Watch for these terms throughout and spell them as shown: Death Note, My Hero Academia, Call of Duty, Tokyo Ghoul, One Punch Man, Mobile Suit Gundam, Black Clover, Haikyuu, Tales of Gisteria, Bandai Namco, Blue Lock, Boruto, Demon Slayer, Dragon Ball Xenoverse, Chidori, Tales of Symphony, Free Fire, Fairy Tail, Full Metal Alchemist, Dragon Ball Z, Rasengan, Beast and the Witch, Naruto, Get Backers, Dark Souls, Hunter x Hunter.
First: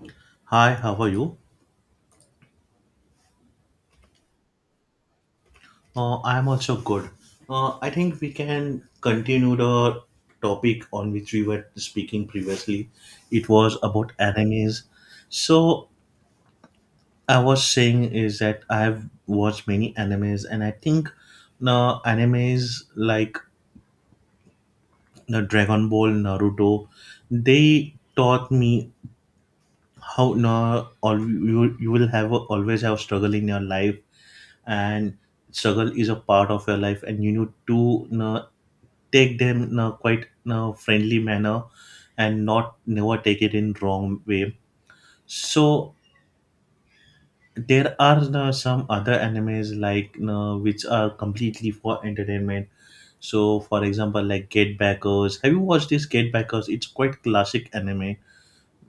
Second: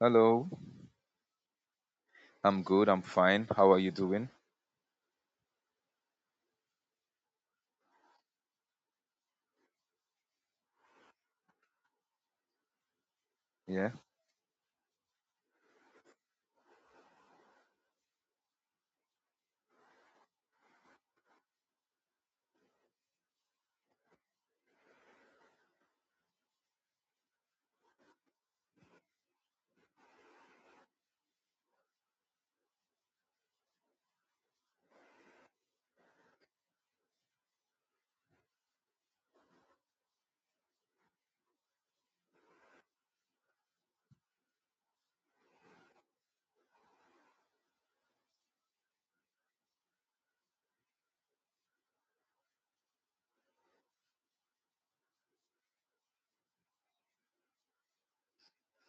Hello. Hi, how are you? I'm good, I'm fine. How are you doing? I'm also good. I think we can continue the topic on which we were speaking previously. It was Yeah. about animes. So I was saying is that I've watched many animes, and I think the animes like the Dragon Ball, Naruto, they taught me how na all you will always have struggle in your life, and struggle is a part of your life, and you need to, take them in a, quite, in a friendly manner, and not never take it in wrong way. So there are some other animes, like which are completely for entertainment. So, for example, like Get Backers. Have you watched this Get Backers? It's quite classic anime.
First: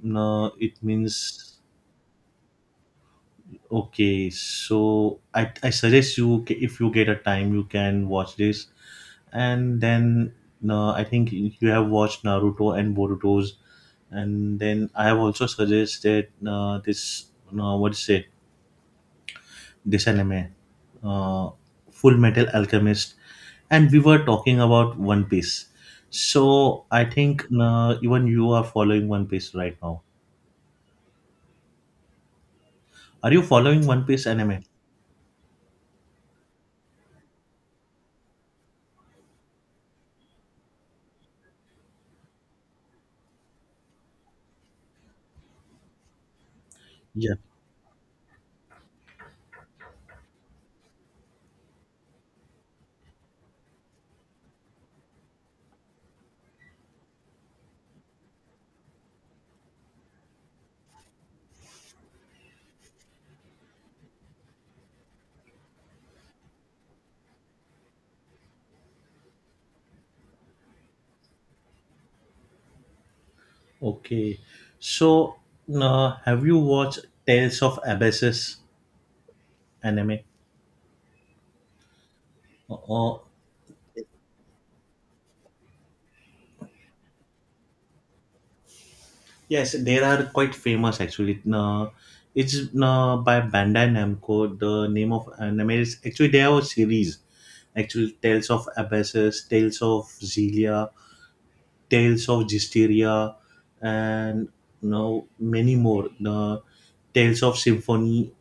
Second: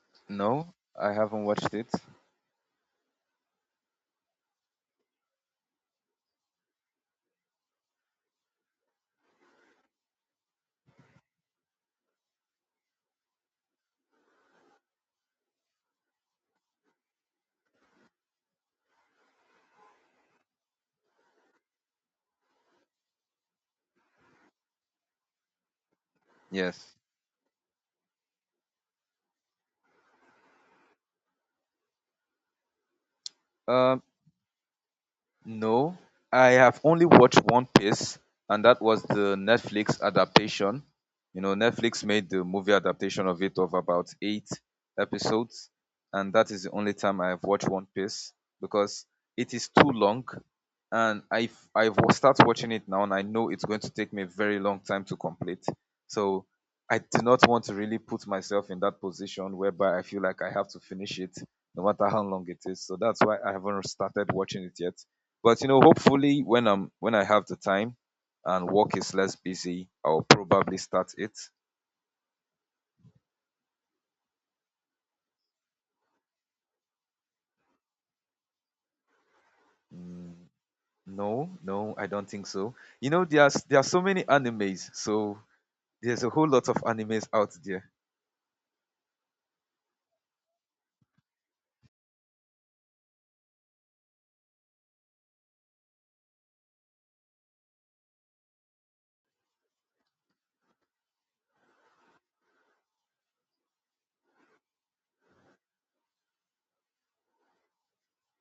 No, No, it I haven't means, watched it. okay, so I suggest you, if you get a time, you can watch this. And then, no, I think you have watched Naruto and Boruto's. And then I have also suggested this, what to say, this anime, uh, Full Metal Alchemist, and we were talking about One Piece. So Yes. I think even you are following One Piece right now. Are you following Um, One Piece anime? No, I have only watched One Piece, and that was the Netflix adaptation. Netflix made the movie adaptation of it of about eight episodes, and that is the only time I Yeah. have watched One Piece because it is too long, and I will start watching it now, and I know it's going to take me a very long time to complete. So I do not want to really put myself in that position whereby I feel like I have to finish it no matter how long it is. So that's why I haven't started watching it yet, but hopefully when I have the time and work is less busy, I'll probably start it. Okay. So have you watched Tales of Abyssus anime? Mm, no, no, I don't think so. Uh, You uh, know, there's there are so many animes, so there's a whole lot of animes out there. Yes, there are quite famous actually. It's by Bandai Namco. The name of anime is actually they have a series. Actually, Tales of Abyssus, Tales of Zelia, Tales of Gisteria, and now many more. The Tales of Symphony.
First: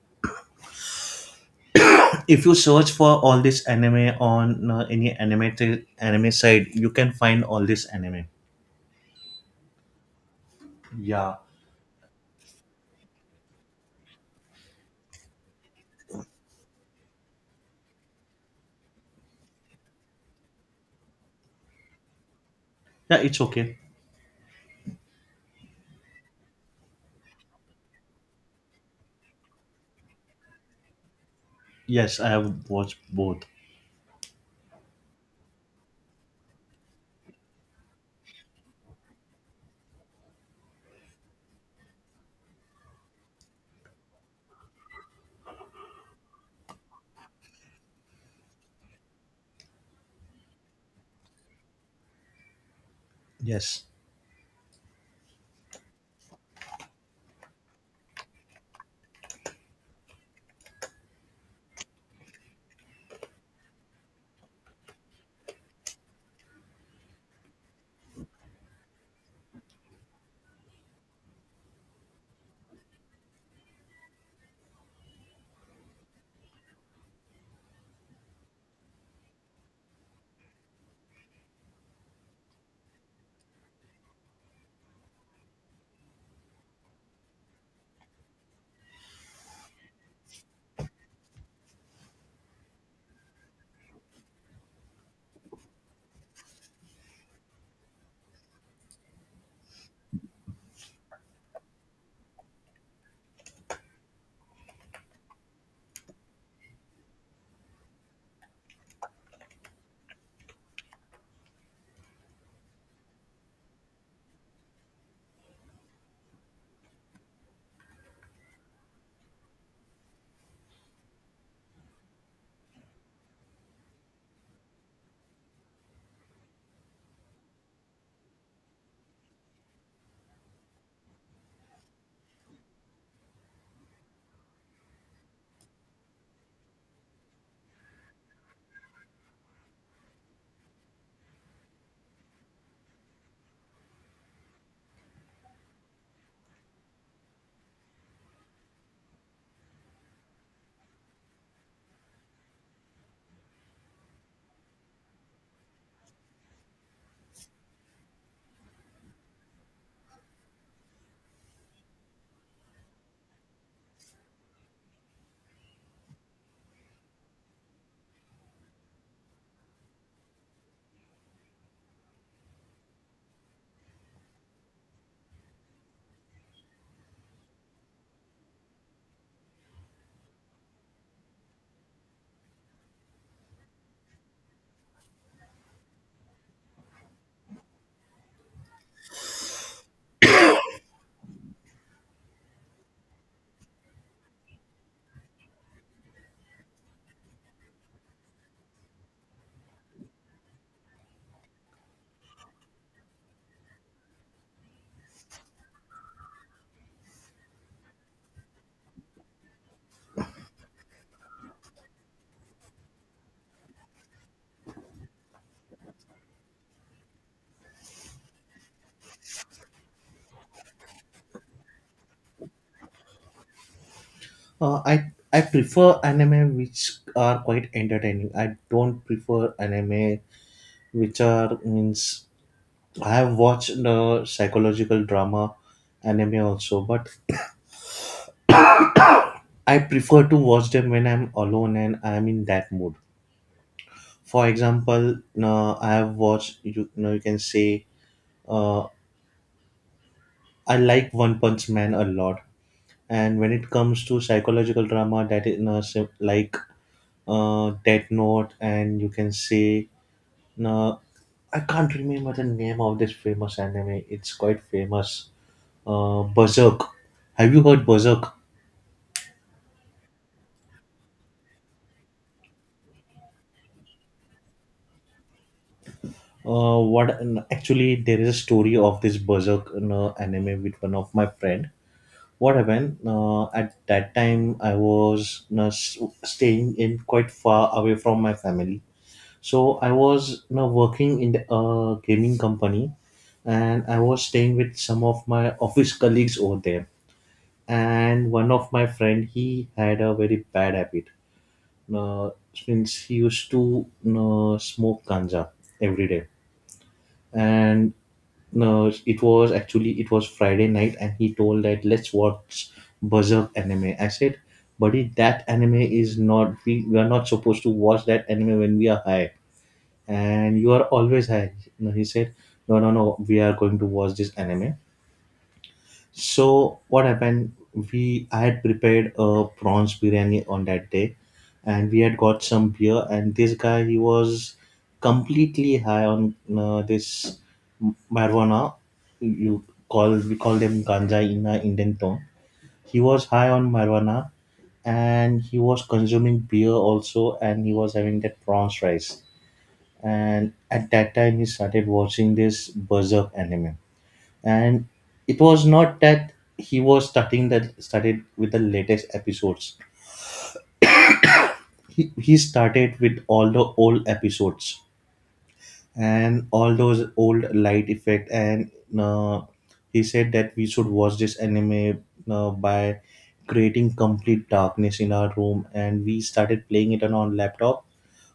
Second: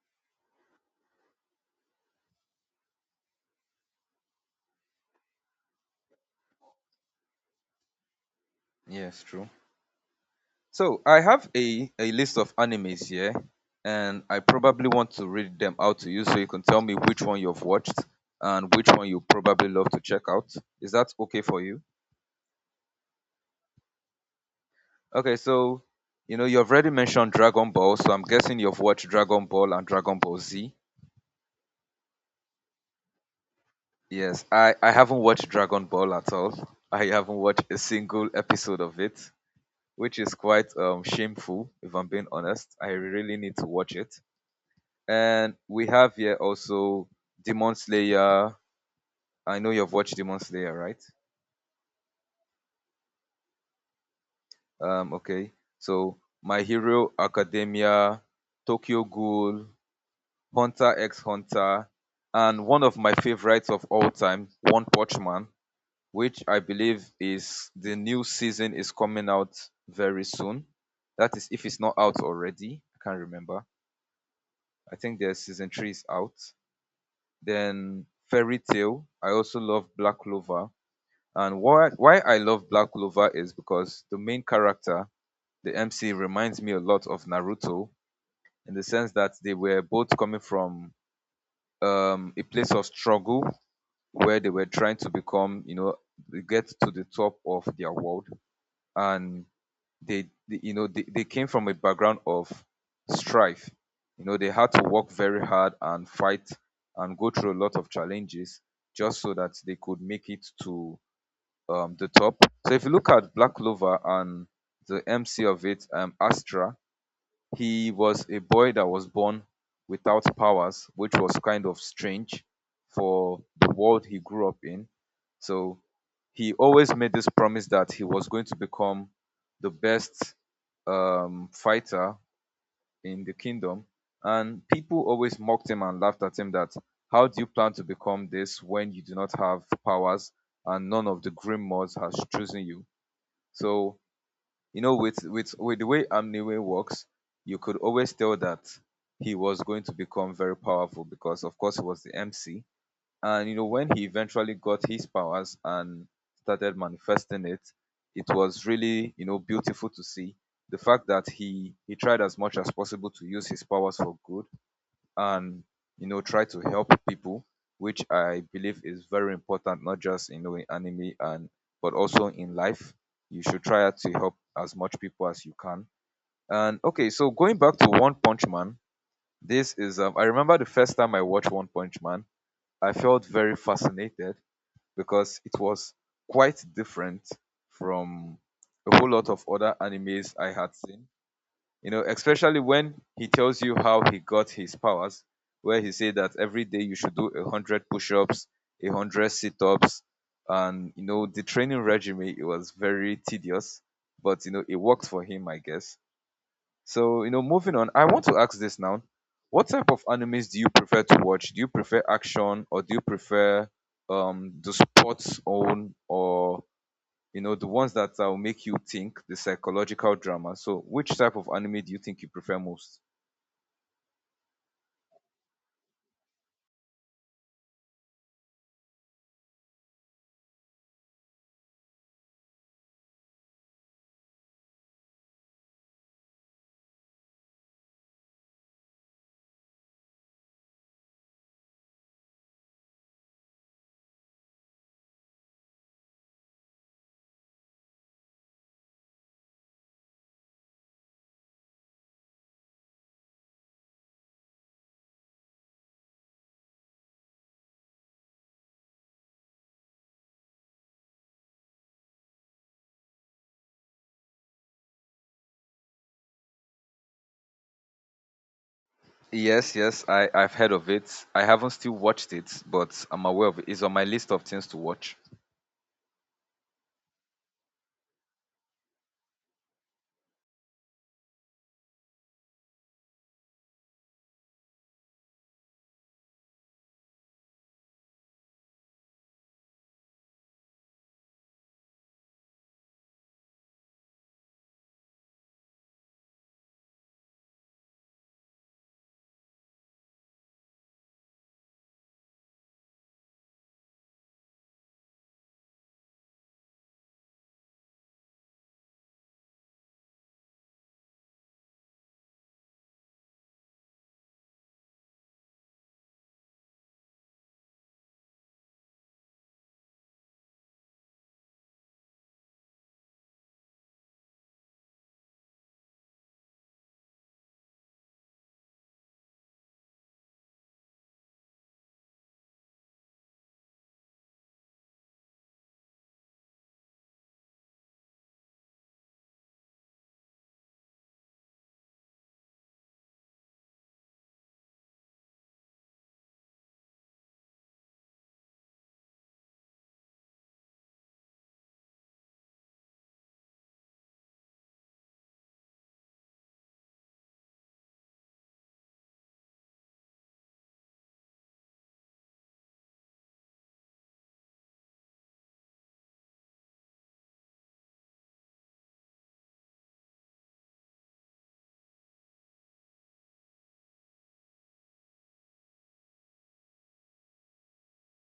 If you search for all this anime on any animated anime site, you can find all this anime. Yes, true. So I Yeah, have a list of animes here, and I probably want to read them out to you so you can tell me which one you've watched and which one you probably love to check out. Is that okay for you? yeah, it's okay. Okay, so you know you've already mentioned Dragon Ball, so I'm guessing you've watched Dragon Ball and Dragon Ball Z. Yes, I have watched both. Yes, I haven't watched Dragon Ball at all. I haven't watched a single episode of it, which is quite shameful if I'm being honest. I really need to watch it. And we have here also Demon Slayer. I know you've watched Demon Slayer, right? Yes. Okay. So My Hero Academia, Tokyo Ghoul, Hunter x Hunter, and one of my favorites of all time, One Punch Man, which I believe is the new season is coming out very soon. That is, if it's not out already, I can't remember. I think their season three is out. Then Fairy Tail. I also love Black Clover. And why I love Black Clover is because the main character, the MC, reminds me a lot of Naruto in the sense that they were both coming from a place of struggle where they were trying to get to the top of their world, and they you know, they came from a background of strife. They had to work very hard and fight and go through a lot of challenges just so that they could make it to the top. So if you look at Black Clover and the MC of it, Astra, he was a boy that was born without powers, which was kind of strange for the world he grew up in. So he always made this promise that he was going to become the best fighter in the kingdom. And people always mocked him and laughed at him that, how do you plan to become this when you do not have powers and none of the Grim has chosen you? So with the way Amniwe works, you could always tell that he was going to become very powerful because of course he was the MC. And when he eventually got his powers and started manifesting it, it was really beautiful to see the fact that he tried as much as possible to use his powers for good, and try to help people, which I believe is very important, not just in anime and but also in life. You should try to help as much people as you can. And okay, so going back to One Punch Man, this is I remember the first time I watched One Punch Man. I felt very fascinated because it was quite different from a whole lot of other animes I had seen, especially when he tells you how he got his powers, where he said that every day you should do 100 push-ups, 100 sit-ups, and the training regime, it was very tedious, but it worked for him, I guess. So moving on, I want to ask this now: what type of animes do you prefer to watch? Do you prefer action, or do you prefer the sports own, or the ones that will make you think, the psychological drama. So, which type of anime do you think you prefer most? I prefer anime which are quite entertaining. I don't prefer anime which are, means, I have watched the psychological drama anime also, but I prefer to watch them when I'm alone and I'm in that mood. For example, I have watched, you know you can say, uh, I like One Punch Man a lot, and when it comes to psychological drama, that is, like Death Note, and you can say. No, I can't remember the name of this famous anime. It's quite famous. Berserk. Have you heard Berserk? Yes, yes, I've heard of it. I haven't still watched it, but I'm aware of it. It's on my list of things to watch. What Actually, there is a story of this Berserk, anime with one of my friend. What happened? At that time, I was, staying in quite far away from my family. So I was, working in the gaming company, and I was staying with some of my office colleagues over there, and one of my friend, he had a very bad habit, uh, since he used to smoke ganja every day. And it was actually, it was Friday night, and he told that, let's watch Berserk anime. I said, buddy, that anime is not, we are not supposed to watch that anime when we are high, and you are always high. No, he said, no, no, no, we are going to watch this anime. So what happened? We I had prepared a prawns biryani on that day, and we had got some beer. And this guy, he was completely high on this marijuana. You call We call them ganja in our Indian term. He was high on marijuana, and he was consuming beer also, and he was having that prawns rice. And at that time, he started watching this Berserk anime. And it was not that he was starting, that started with the latest episodes. He started with all the old episodes, and all those old light effect, and uh, he said that we should watch this anime by creating complete darkness in our room, and we started playing it on our laptop.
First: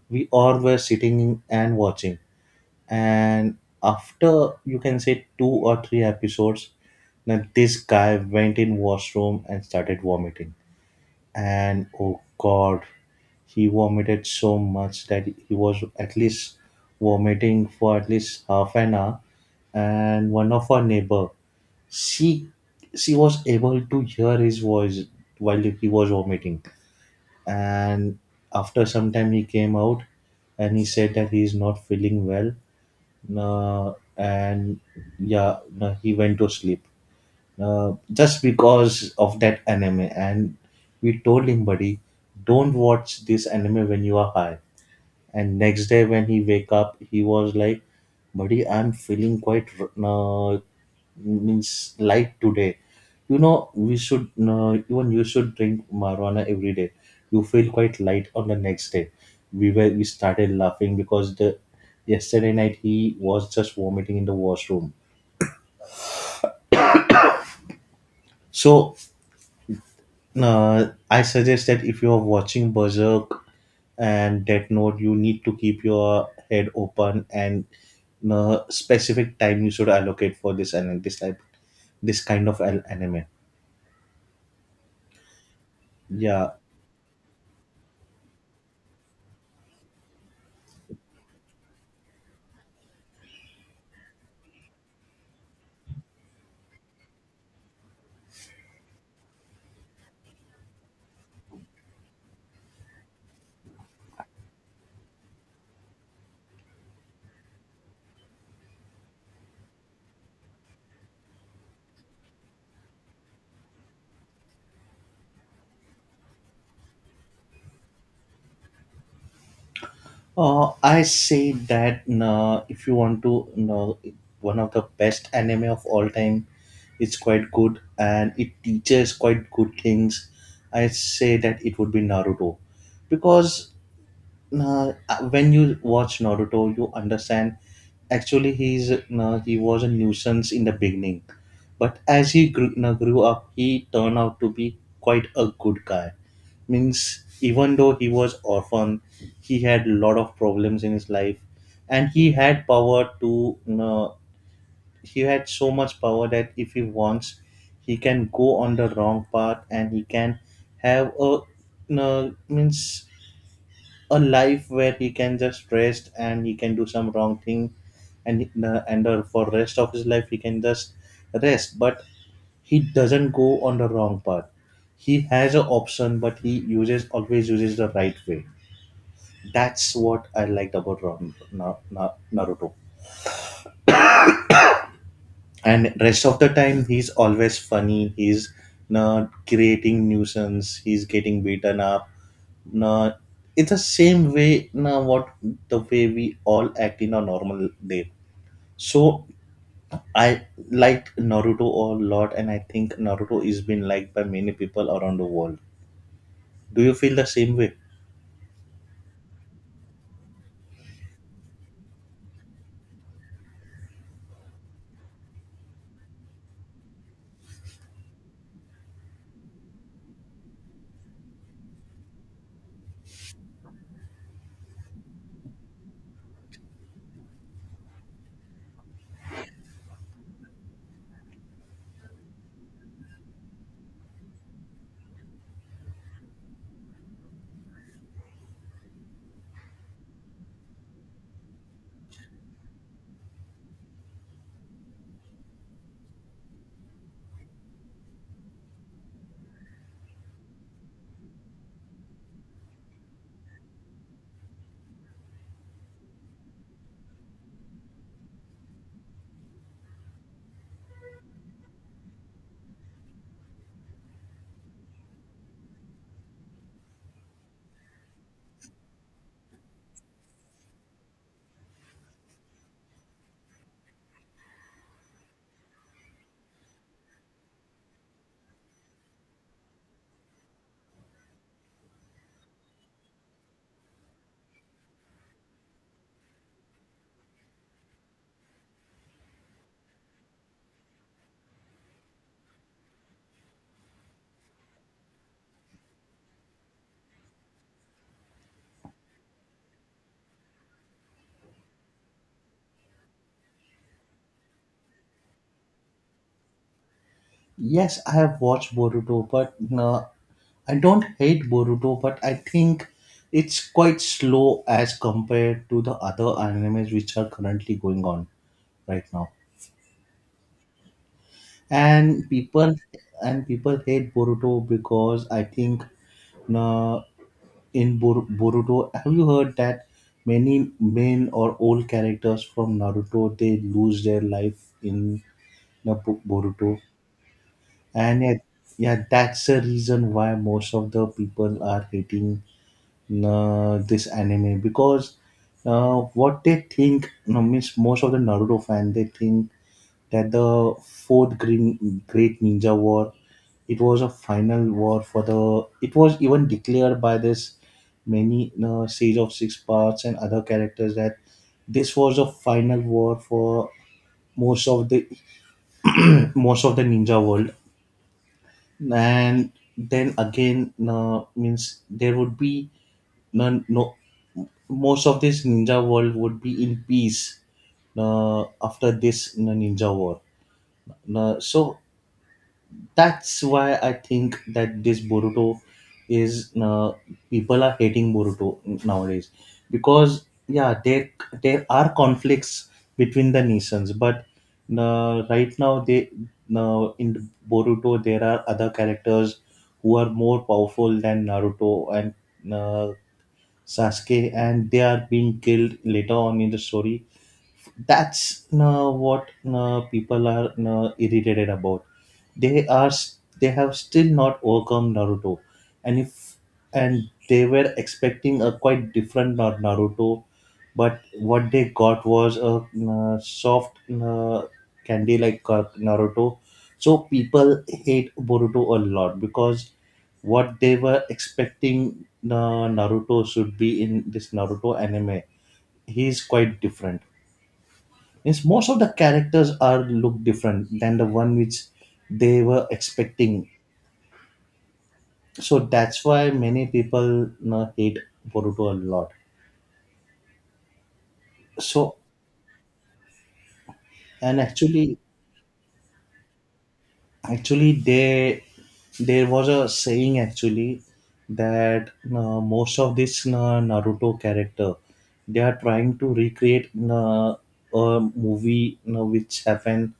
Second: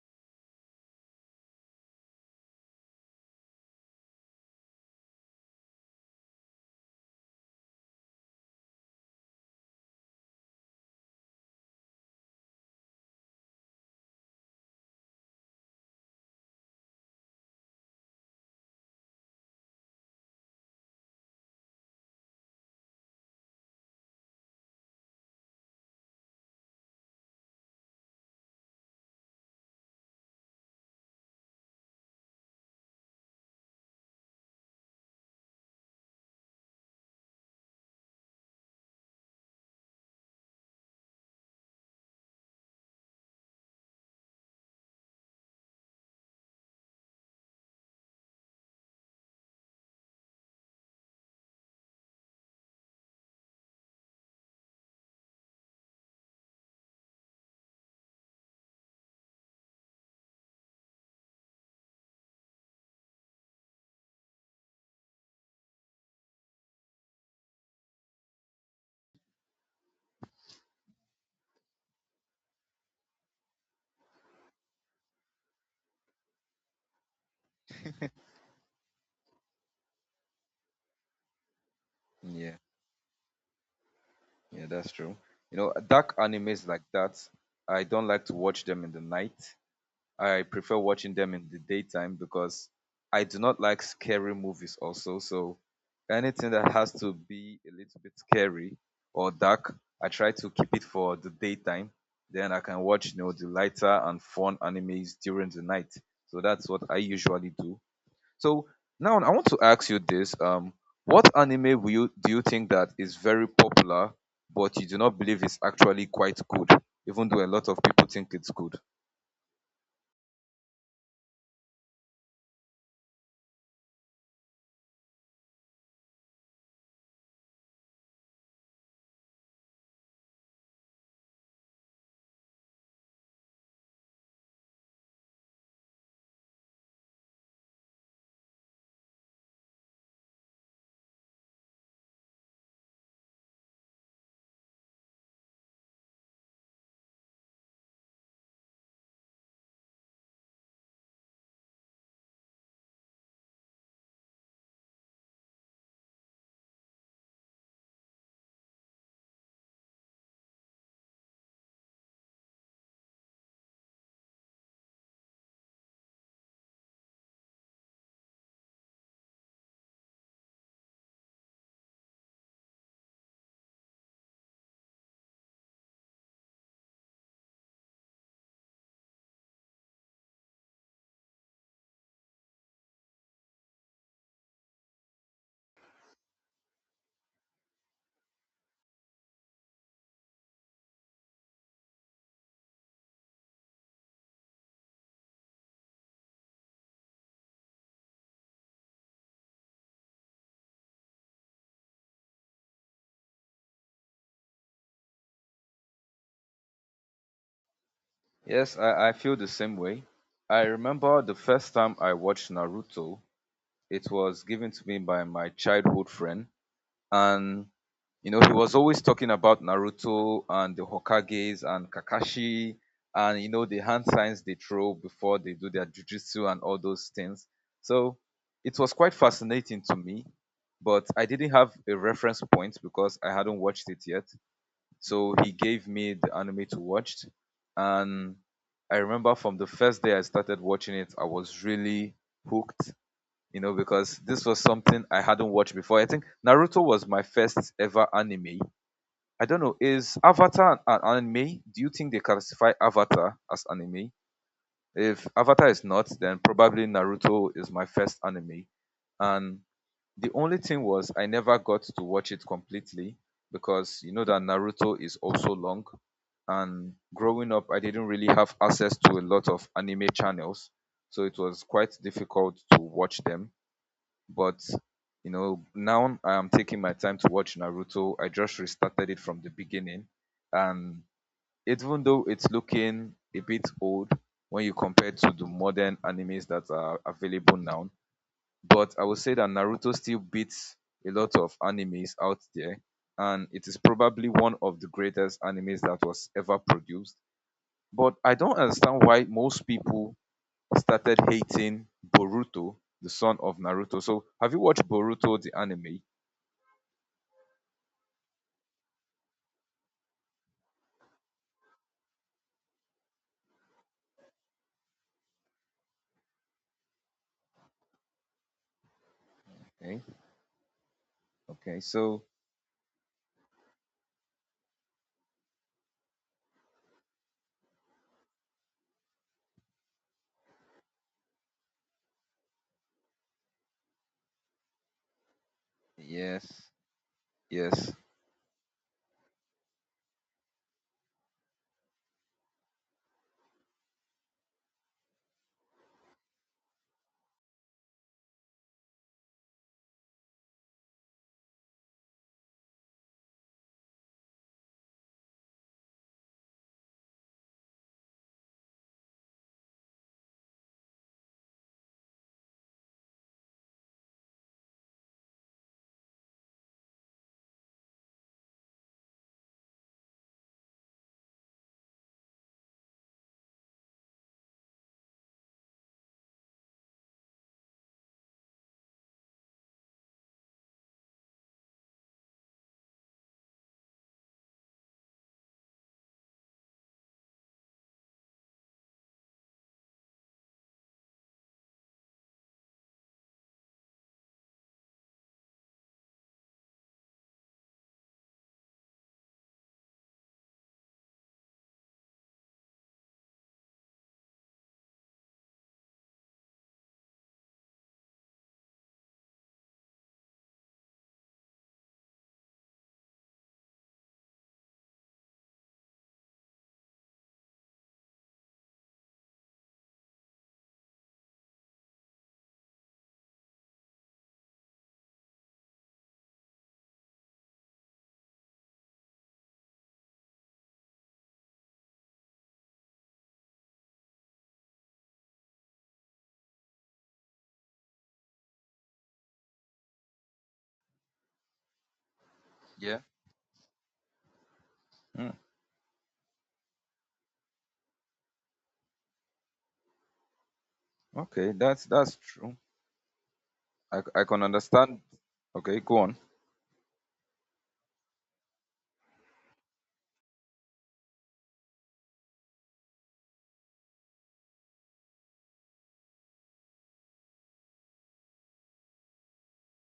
We all were sitting and watching, and after, you can say, two or three episodes, then this guy went in washroom and started vomiting. And, oh god, he vomited so much that he was at least vomiting for at least half an hour. And one of our neighbor, she she was able to hear his voice while he was vomiting. And after some time, he came out, and he said that he is not feeling well. uh, and yeah, he went to sleep, just because of that anime. And we told him, buddy, don't watch this anime when you are high. And next day when he wake up, he was like, buddy, I'm feeling quite, uh, means, light today. You know, we should, even you should drink marijuana every day. You feel quite light on the next day. We started laughing because the yesterday night he was just vomiting in the washroom. So I suggest that if you are watching Berserk and Death Note, you need to keep your head open, and specific time you should allocate for this, and this type, this kind Yeah, of anime. yeah, that's true. Dark Yeah. animes like that, I don't like to watch them in the night. I prefer watching them in the daytime because I do not like scary movies also. So anything that has to be a little bit scary or dark, I try to keep it for the daytime. Then I can watch the lighter and fun animes during the night. So that's what I usually do. So now I want to ask you this. What anime do you think that is very popular, but you do not believe is actually quite good, even though a lot of people think it's good? I say that, if you want to know one of the best anime of all time, it's quite good and it teaches quite good things. I say that it would be Naruto because, Nah, when you watch Naruto, you understand, actually, he was a nuisance in the beginning, but as he grew, grew up, he turned out to be quite a good guy. Means even though he was orphan, he had a lot of problems in his life, and he had power to. He had so much power that if he wants, he can go on the wrong path, and he can have a. Means a life where he can just rest, and he can do some wrong thing, and for rest of his life he can just rest. But he doesn't go on the wrong path. He has an option, but he uses always uses the right way. That's what I liked about, Naruto. And rest of the time, he's always funny, he's not creating nuisance, he's getting beaten up. No, it's the same way, no, what, the way we all act in a normal day. So I like Naruto a lot, and I think Naruto is been liked by many people around the world. Do you feel the same way? Yes, I feel the same way. I remember the first time I watched Naruto. It was given to me by my childhood friend. And he was always talking about Naruto and the Hokages and Kakashi and the hand signs they throw before they do their jujitsu and all those things. So it was quite fascinating to me, but I didn't have a reference point because I hadn't watched it yet. So he gave me the anime to watch, and I remember from the first day I started watching it, I was really hooked because this was something I hadn't watched before. I think Naruto was my first ever anime. I don't know, is Avatar an anime? Do you think they classify Avatar as anime? If Avatar is not, then probably Naruto is my first anime. And the only thing was I never got to watch it completely because you know that Naruto is also long, and growing up I didn't really have access to a lot of anime channels, so it was quite difficult to watch them. But now I am taking my time to watch Naruto. I just restarted it from the beginning, and even though it's looking a bit old when you compare to the modern animes that are available now, but I would say that Naruto still beats a lot of animes out there, and it is probably one of the greatest animes that was ever produced. But I don't understand why most people started hating Boruto, the son of Naruto. So, have you watched Boruto, the anime? Yes, I have watched Boruto, but no, I don't hate Boruto, but I think it's quite slow as compared to the other animes which are currently going on right now. Okay, okay. So, And people and people hate Boruto because I think, no, in Boruto, have you heard that many main or old characters from Naruto, they lose their life in the yes, Boruto? yes, And yeah, yeah, that's the reason why most of the people are hating this anime because, what they think, no, means most of the Naruto fan they think that the fourth, green, great ninja war, it was a final war for the, it was even declared by this many, siege of six parts and other characters, that this was a final war for most of the most of the ninja world. And then again, means, there would be none, no, most of this ninja world would be in peace after this, ninja war. So that's why I think that this Boruto is, people are hating Boruto nowadays because, yeah, there are conflicts between the nations, but right now they, now in Boruto there are other characters who are more powerful than Naruto and, Sasuke, and they are being killed later on in the story. That's what, people are irritated about. They are, they have still not overcome Naruto, and if and they were expecting a quite different, Naruto, but what they got was a, soft, uh, candy like, Naruto. So people hate Boruto a lot because what they were expecting, Naruto should be in this Naruto anime. He is quite different. Means most of the characters are look different than the one which they were yeah. expecting. Mm, So that's why many people, hate Boruto a lot. okay, that's So, that's true. I and can actually understand. Okay, go on. actually they, there was a saying actually that you, most of this, you, Naruto character, they are trying to recreate, you, a movie, which happened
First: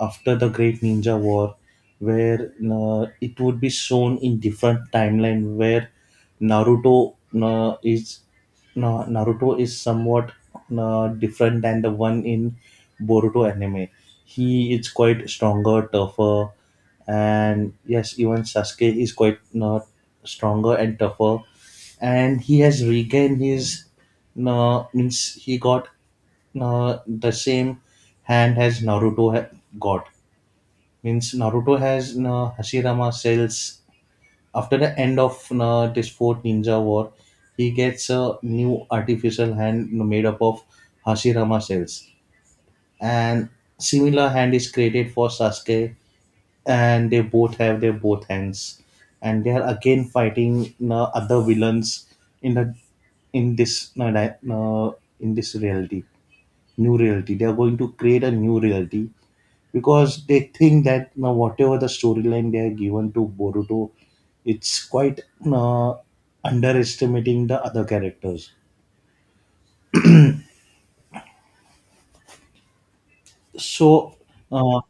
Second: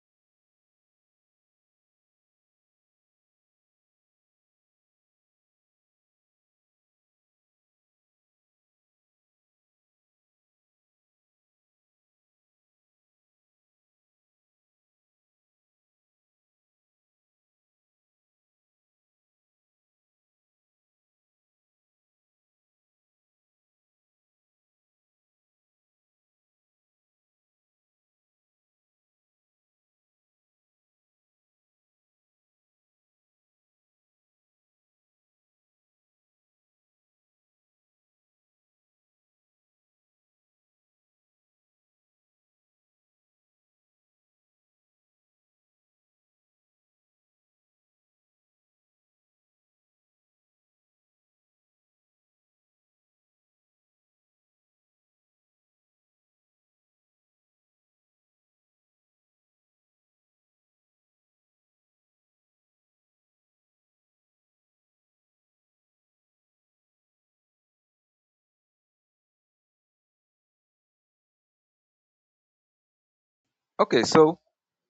after the Great Ninja War, where it would be shown in different timeline where Naruto, uh, is Naruto is somewhat different than the one in Boruto anime. He is quite stronger, tougher, and yes, even Sasuke is quite not stronger and tougher, and he has regained his, means he got the same hand as Naruto got. Means Naruto has Hashirama cells. After the end of this fourth ninja war, he gets a new artificial hand made up of Hashirama cells. And similar hand is created for Sasuke, and they both have their both hands. And they are again fighting other villains in the in this uh, di- uh, in this reality, new reality. They are going to create a new reality because they think that now whatever the storyline they are given to Boruto, it's quite uh, underestimating the other characters. Okay, So so uh,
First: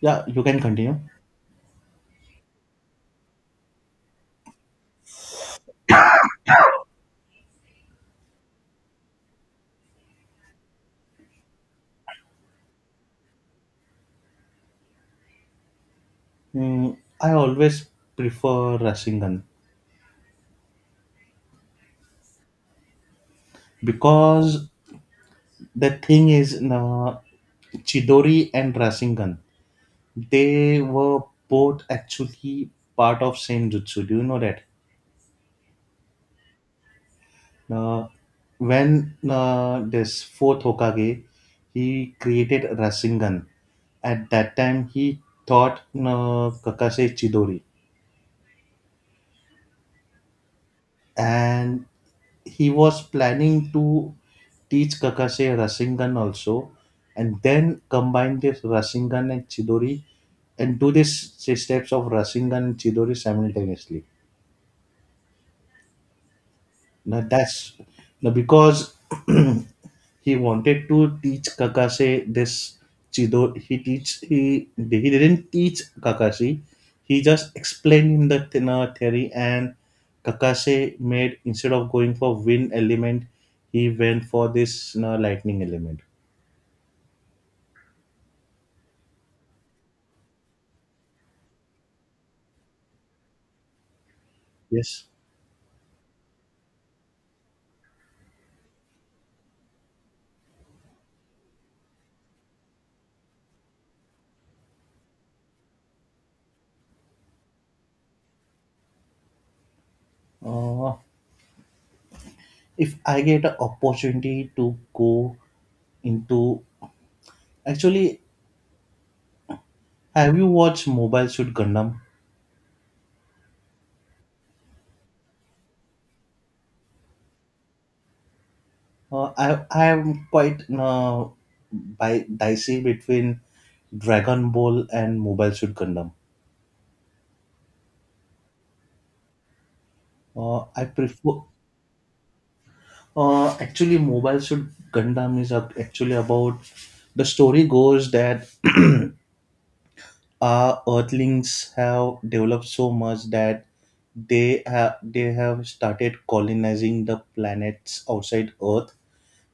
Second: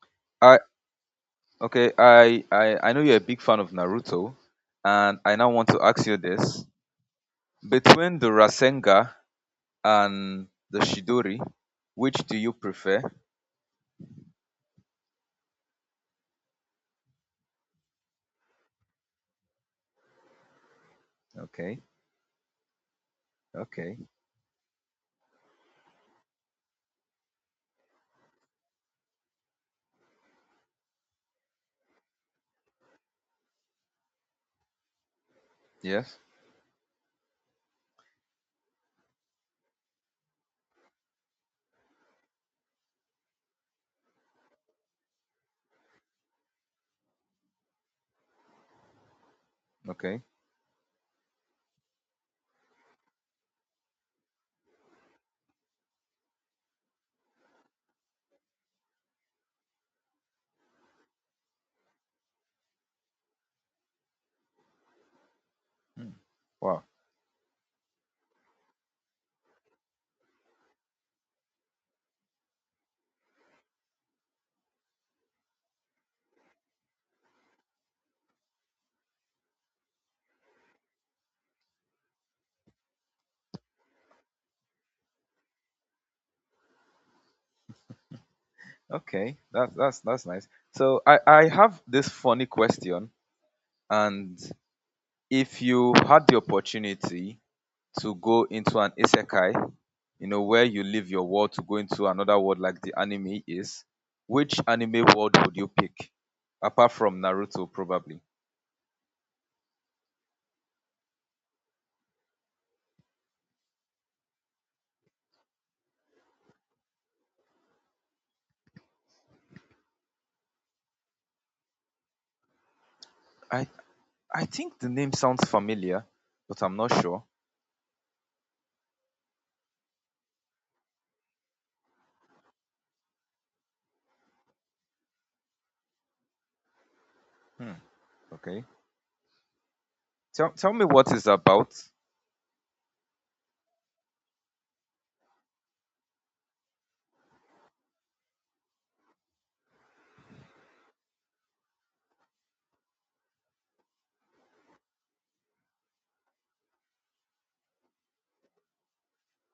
yeah, you can continue. Okay, I, I I know you're a big fan of Naruto, and I now want to ask you this: between the Rasenga and the Shidori, which do you prefer? Mm, I always prefer Rasengan Okay, okay, because the thing is Chidori and Rasengan they were both actually part of same jutsu. Do you know that? yes, Uh, when this fourth Hokage, he created Rasengan. At that time, he taught Kakase Chidori, okay. and he was planning to teach Kakase Rasengan also, and then combine this Rasengan and Chidori and do these steps of Rasengan and Chidori simultaneously. Hmm. Wow. Now that's now because he wanted to teach Kakashi this Chido. He didn't teach Kakashi. He just explained him the theory, and Kakashi made instead of going for wind element, he went for this lightning element. Okay, that's nice. So I have this funny question, and Yes. if you had the opportunity to go into an isekai where you leave your world to go into another world like the anime is, which anime world would you pick? Apart from Naruto, probably. Uh, if I get an opportunity to go into actually, have you watched Mobile Suit Gundam? I I think the name sounds familiar, but I'm not sure. I am quite dicey between Dragon Ball and Mobile Suit Gundam. Hmm. Okay. Tell tell me I what it's prefer about. Actually Mobile Suit Gundam is actually about the story goes that our Earthlings have developed so much that they have started colonizing the planets outside Earth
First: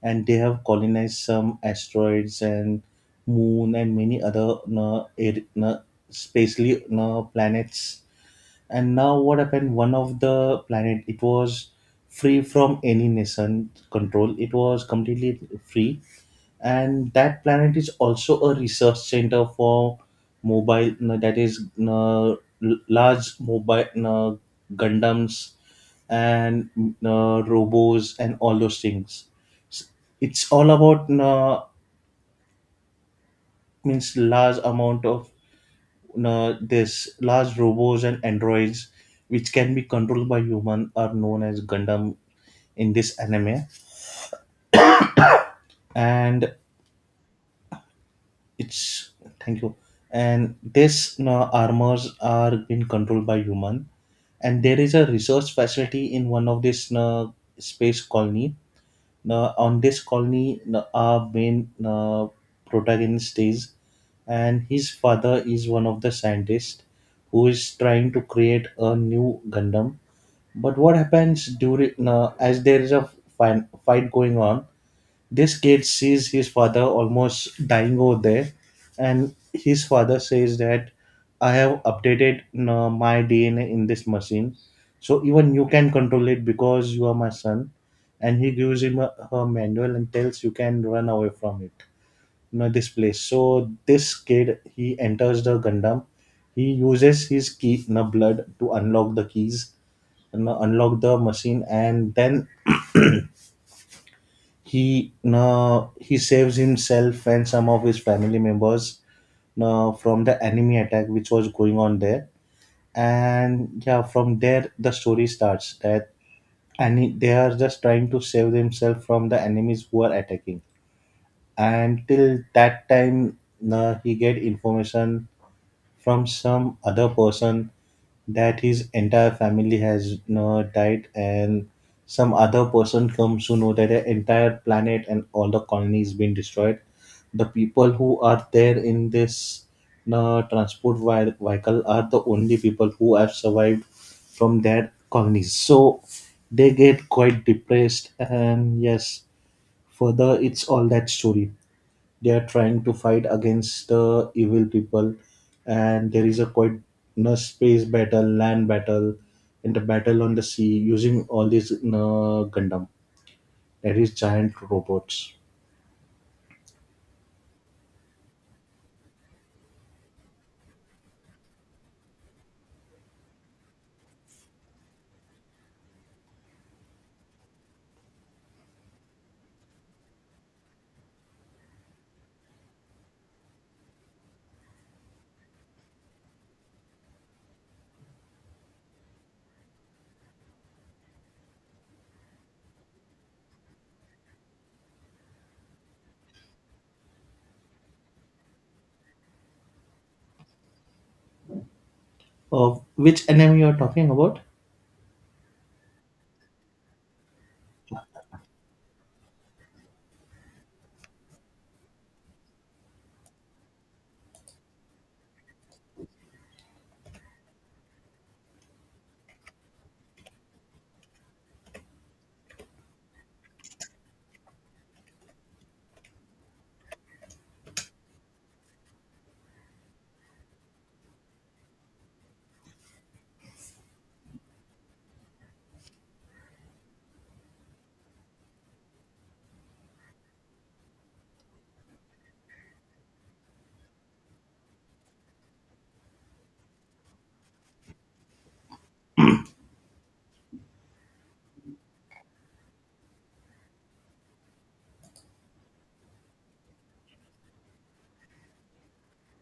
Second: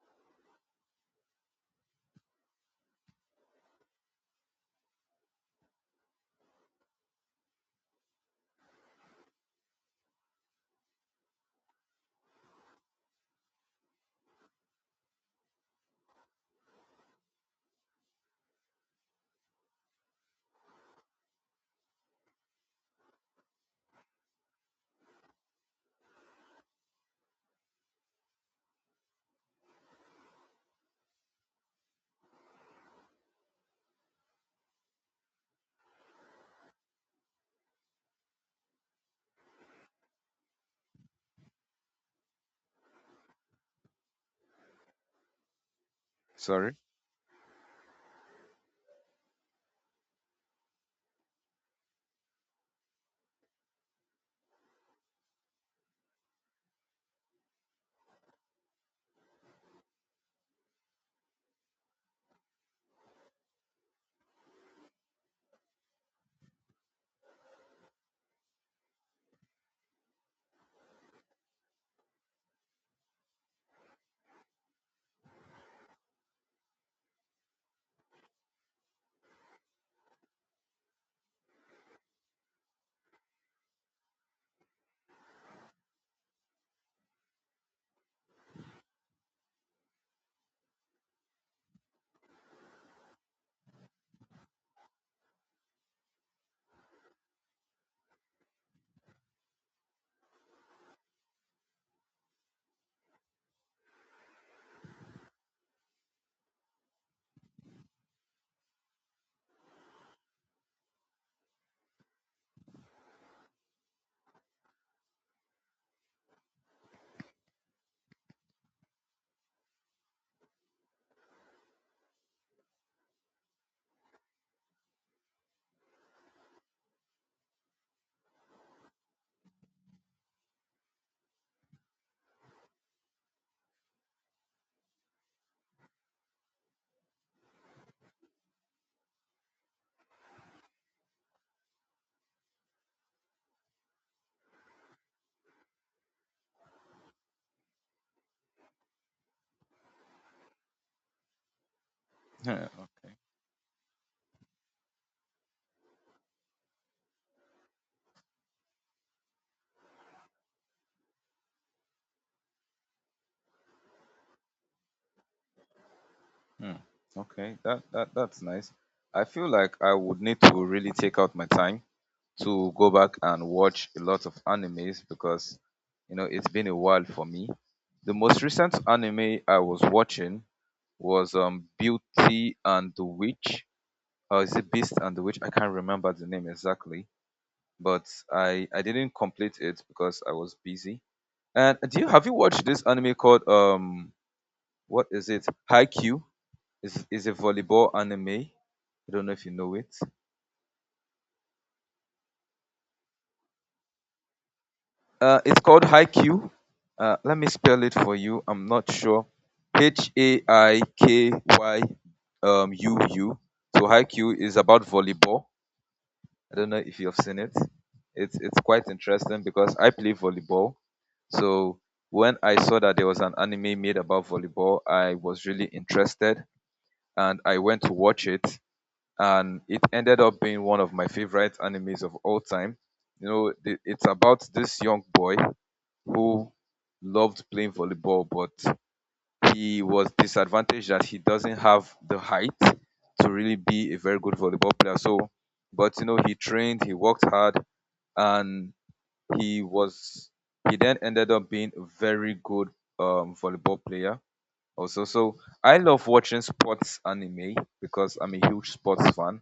and they have colonized some asteroids and moon and many other na, air, na, spacely na, planets and now what happened one of the planet it was free from any nation control, it was completely free, and that planet is also a research center for mobile no, that is no, large mobile no, gundams and no, robos and all those things S- it's all about no, means large amount of no, this large robots and androids which can be controlled by human are known as gundam in this anime and Sorry. it's thank you and these armors are being controlled by human and there is a research facility in one of this space colony. Now, on this colony our main protagonist is and his father is one of the scientists who is trying to create a new gundam but what happens during as there is a fight going on, this kid sees his father almost dying over there, and his father says that I have updated my DNA in this machine, so even you can control it because you are my son. And he gives him a manual and tells you can run away from it, you know, this place. So this kid he enters the Gundam. He uses his key, you know, blood to unlock the keys and unlock the machine, and then he now he saves himself and some of his family members now from the enemy attack which was going on there. And yeah, from there the story starts that and they are just trying to save themselves from the enemies who are attacking. And till that time, now he get information from some other person that his entire family has died and some other person comes to know that the entire planet and all the colonies been destroyed, the people who are there in this transport vehicle are the only people who have survived from their colonies, so they get quite depressed and yes further it's all that story, they are Yeah. trying to fight against the evil people and there is a quite you know, space battle, land battle and the battle on the sea using all these you gundam, that is giant robots. Hmm. Okay. That's nice. I feel like I would need to really take out my time to go back and watch a lot of animes because it's been a while for me. The most recent anime I was watching was Beauty and the Witch. Or is it Beast and the Witch? I can't remember the name exactly, but I didn't complete it because I was busy. And do you have you watched this anime called what is it? Haikyuu? Is a volleyball anime. I don't know if you know it. Of which anime you are talking about? It's called Haiku. Let me spell it for you. I'm not sure. H A I K Y U U. So Haiku is about volleyball. I don't know if you've seen it. It's quite interesting because I play volleyball. So when I saw that there was an anime made about volleyball, I was really interested, and I went to watch it. And it ended up being one of my favorite animes of all time. It's about this young boy who loved playing volleyball, but he was disadvantaged that he doesn't have the height to really be a very good volleyball player. So, but he trained, he worked hard, and he was he then ended up being a very good volleyball player also. So I love watching sports anime because I'm a huge sports fan,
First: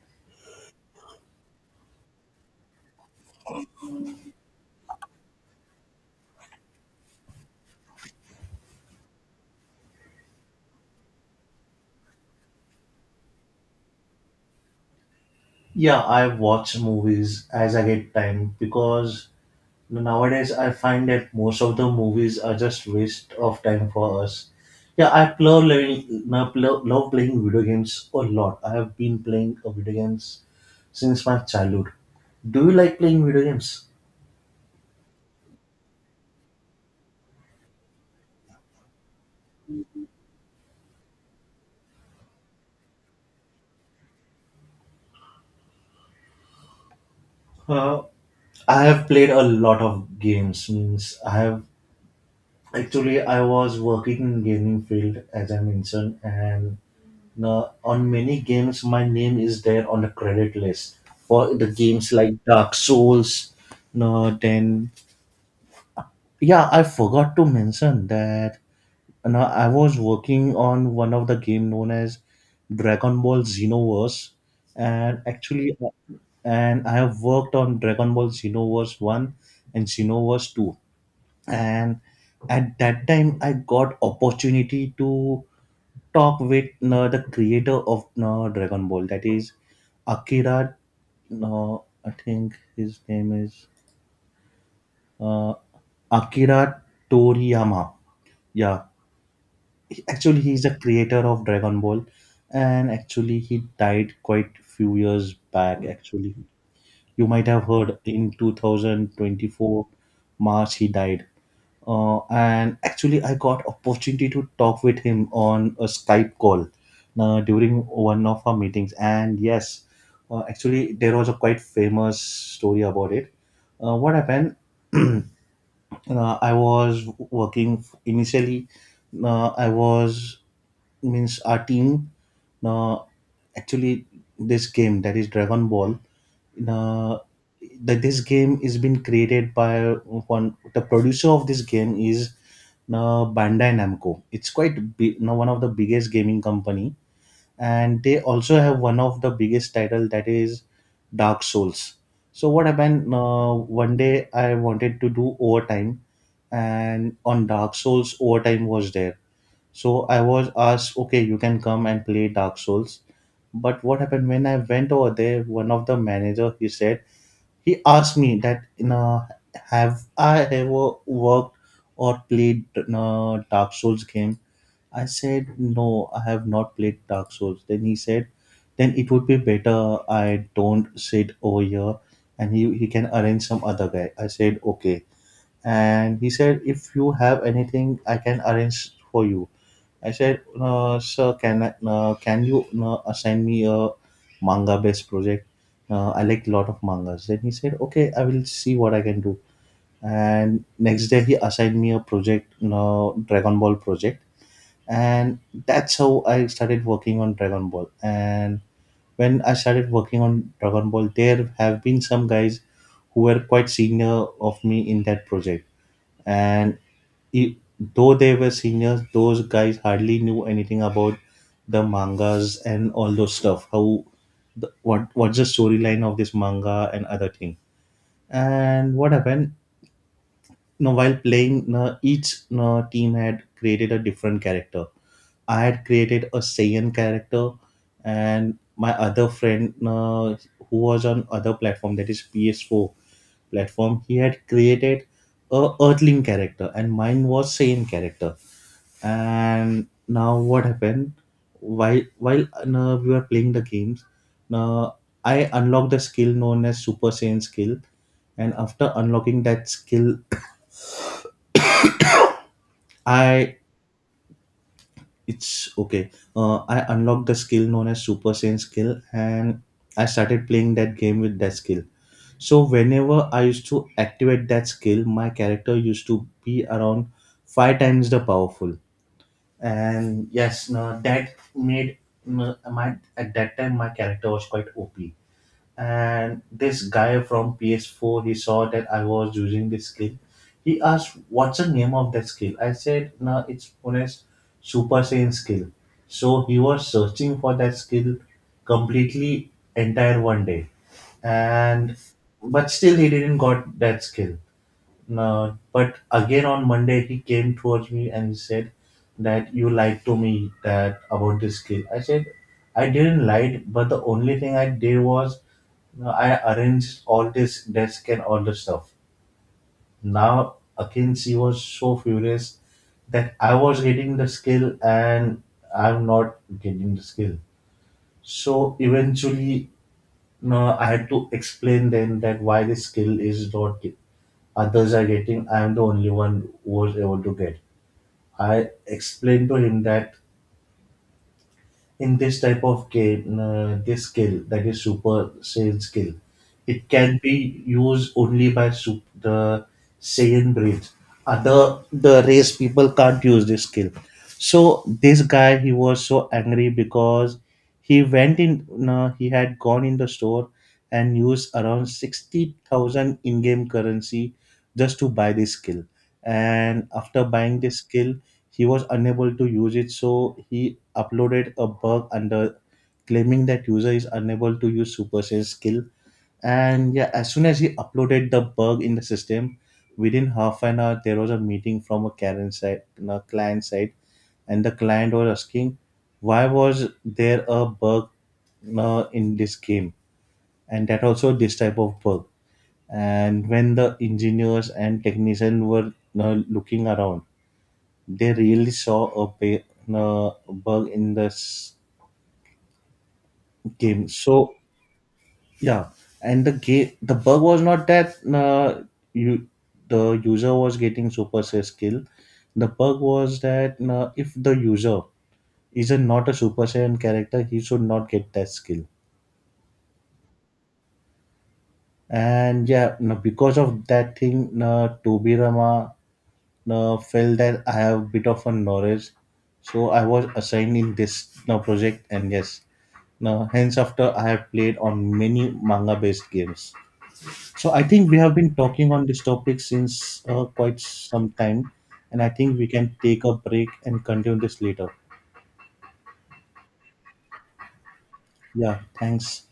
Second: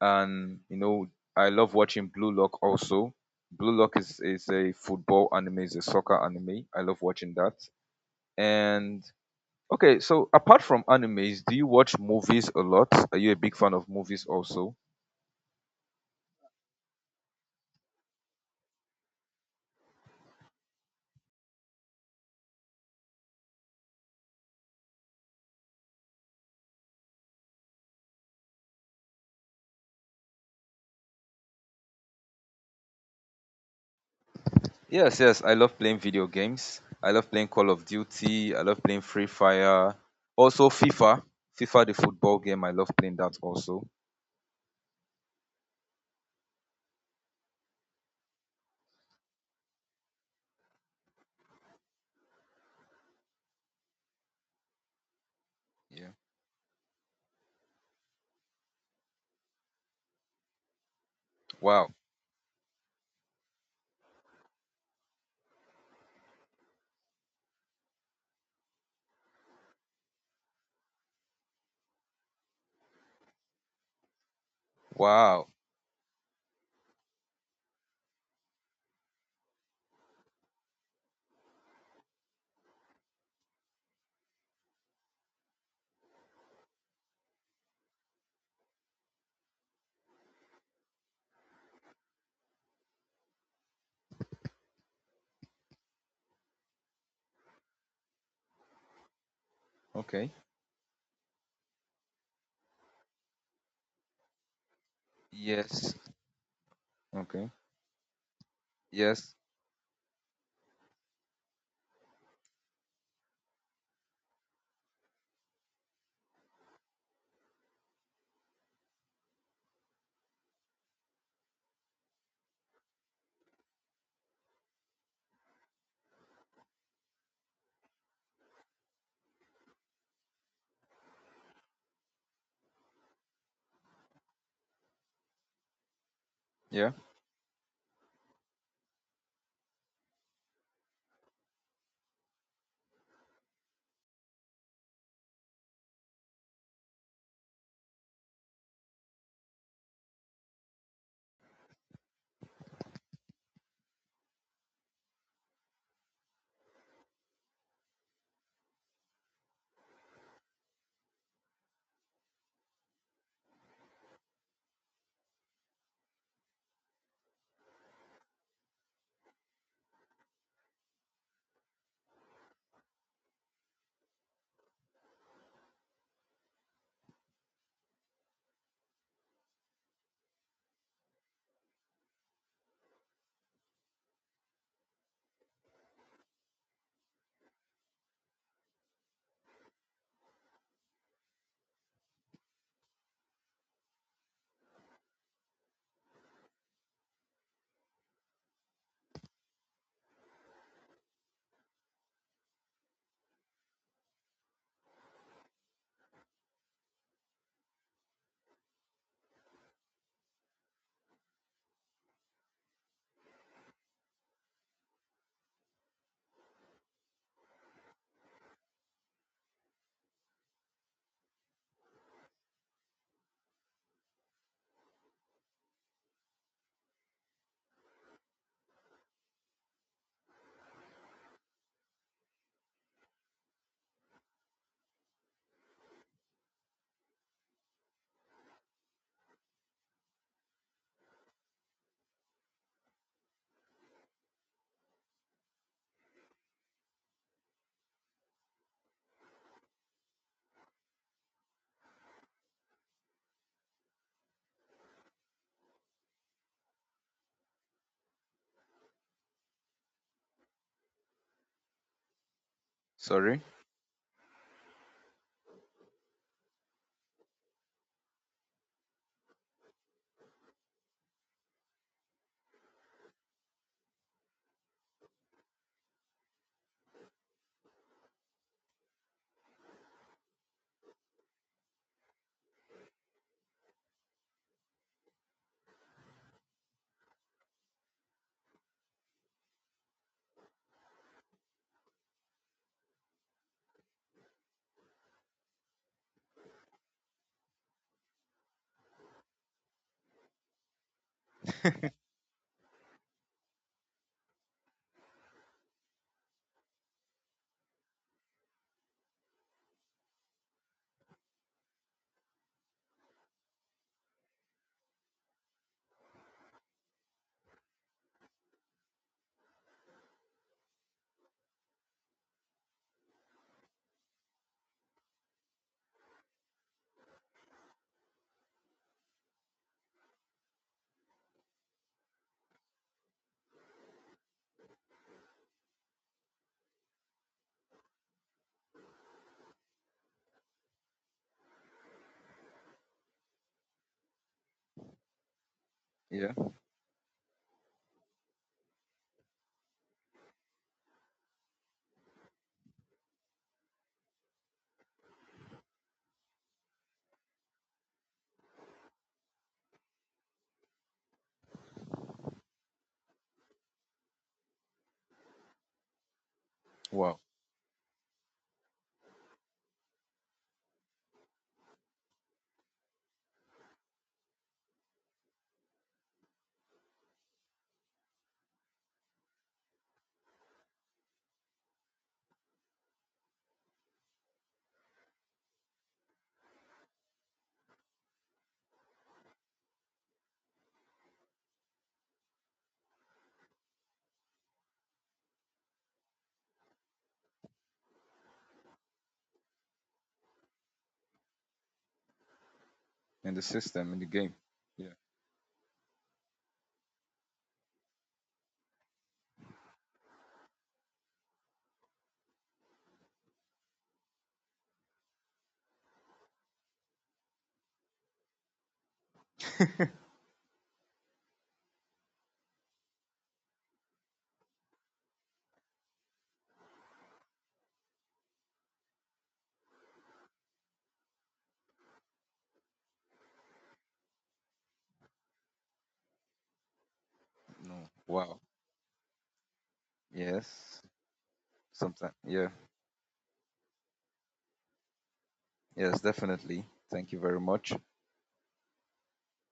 and I love watching Blue Lock also. Blue Lock is a football anime, is a soccer anime. I love watching that. And okay, so apart from animes, do you watch movies a lot? Are you a big fan of movies also? Yeah, I watch movies as I get time because nowadays I find that most of the movies are just waste of time for us. Yeah, I love playing, love playing video games a lot. I have been playing video games since my childhood. Do you like playing video games? Yes, yes, I love playing video games. I love playing Call of Duty. I love playing Free Fire. Also FIFA, the football game. I love playing that also. Uh, I have played a lot of games. Means I have actually I was working in gaming field as I Yeah. mentioned, and now, on many games, my name is there on the credit list for the Wow. games like Dark Souls. Now, then, yeah, I forgot to mention that. Now, I was working on one of the game known as Dragon Ball Xenoverse, and Wow. actually, and I have worked on Dragon Ball Xenoverse One and Xenoverse Two, and at that time, I got opportunity to talk with the creator of Dragon Ball, that is Akira. No, I think his name is uh, Akira Toriyama. Yeah, Okay. actually, he's the creator of Dragon Ball, and actually, he died quite few years back. Yes. Actually, you might Okay. have heard in Yes. 2024 March he died. Uh, and actually I got opportunity to talk with him on a Skype call during one of our meetings and yes actually there was a quite famous story about it. What happened uh, I was working initially, I was means our team uh, actually this game that is Dragon Ball, Yeah. uh, that this game is been created by one the producer of this game is Bandai Namco. It's quite big, now one of the biggest gaming company, and they also have one of the biggest title that is Dark Souls. So what happened one day I wanted to do overtime and on Dark Souls overtime was there, so I was asked, okay, you can come and play Dark Souls. But what happened when I went over there? One of the manager he said he asked me that you know have I ever worked or played Dark Souls game? I said no, I have not played Dark Souls. Then he said, then it would be better I don't sit over here, and he can arrange some other guy. I said okay, and he said if you have anything, I can arrange for you. I said, "Sir, can I, can you assign me a manga-based project? I like a lot of mangas." Then he said, "Okay, I will see what I can do." And next day, he assigned me a project, Dragon Ball project, and that's how I started working on Dragon Ball. And when I started working on Dragon Ball, there have been some guys who were quite senior of me in that project and e- though they were seniors, those guys hardly knew anything about the mangas and all those stuff. How the, what's the storyline of this manga and other thing. And what happened? No, while playing, no, each no, team had created a different character. I had created a Saiyan character, and my other friend no, who was on other platform that is PS4 platform, he had created a Earthling character, and mine was Saiyan character and now what happened while we were playing the games, uh, I unlocked the skill known as super Saiyan skill, and after unlocking that skill Sorry. I it's okay I unlocked the skill known as super Saiyan skill and I started playing that game with that skill. So whenever I used to activate that skill my character used to be around five times the powerful, and yes no, that made no, my at that time my character was quite OP. And this guy from PS4 he saw that I was using this skill, he asked what's the name of that skill. I said no, it's known as super Saiyan skill. So he was searching for that skill completely entire one day, and but still he didn't got that skill, no, but again on Monday he came towards me and he said that you lied to me that about this skill. I said I didn't lie, but the only thing I did was I arranged all this desk and all the stuff. Now again she was so furious that I was getting the skill and I'm not getting the skill. So eventually no, I had to explain then that why this skill is not others are getting. I am the only one who was able to get. I explained to him that in this type of game, this skill that is super Saiyan skill, Yeah. it can be used only by the Saiyan breed. Other the race people can't use this skill. So this guy he was so angry because he went in. No, he had gone in the store and used around 60,000 in-game currency just to buy this skill. And Wow. after buying this skill, he was unable to use it, so he uploaded a bug under claiming that user is unable to use super sales skill, and yeah as soon as he uploaded the bug in the system, within half an hour there was a meeting from a Karen side, a client side, and the client was asking why was there a bug in this game and that also this type of bug. And when the engineers and technicians were looking around, they really saw a bug in this In the system, in the game. game. So Yeah. yeah, and the gate the bug was not that you the user was getting super Saiyan skill. The bug was that if the user is a, not a super Saiyan character, he should not get that skill. And yeah, no, because of that thing, Tobirama felt that I have a bit of a knowledge, so I was assigned in this project. And yes, now hence after I have played on many manga based games. So I No. think we have Wow. been talking on this topic since quite Yes. some time, Sometimes. and I Yeah. think we can take a break and continue this later. Yes, definitely. Thank you very much. Yeah, thanks.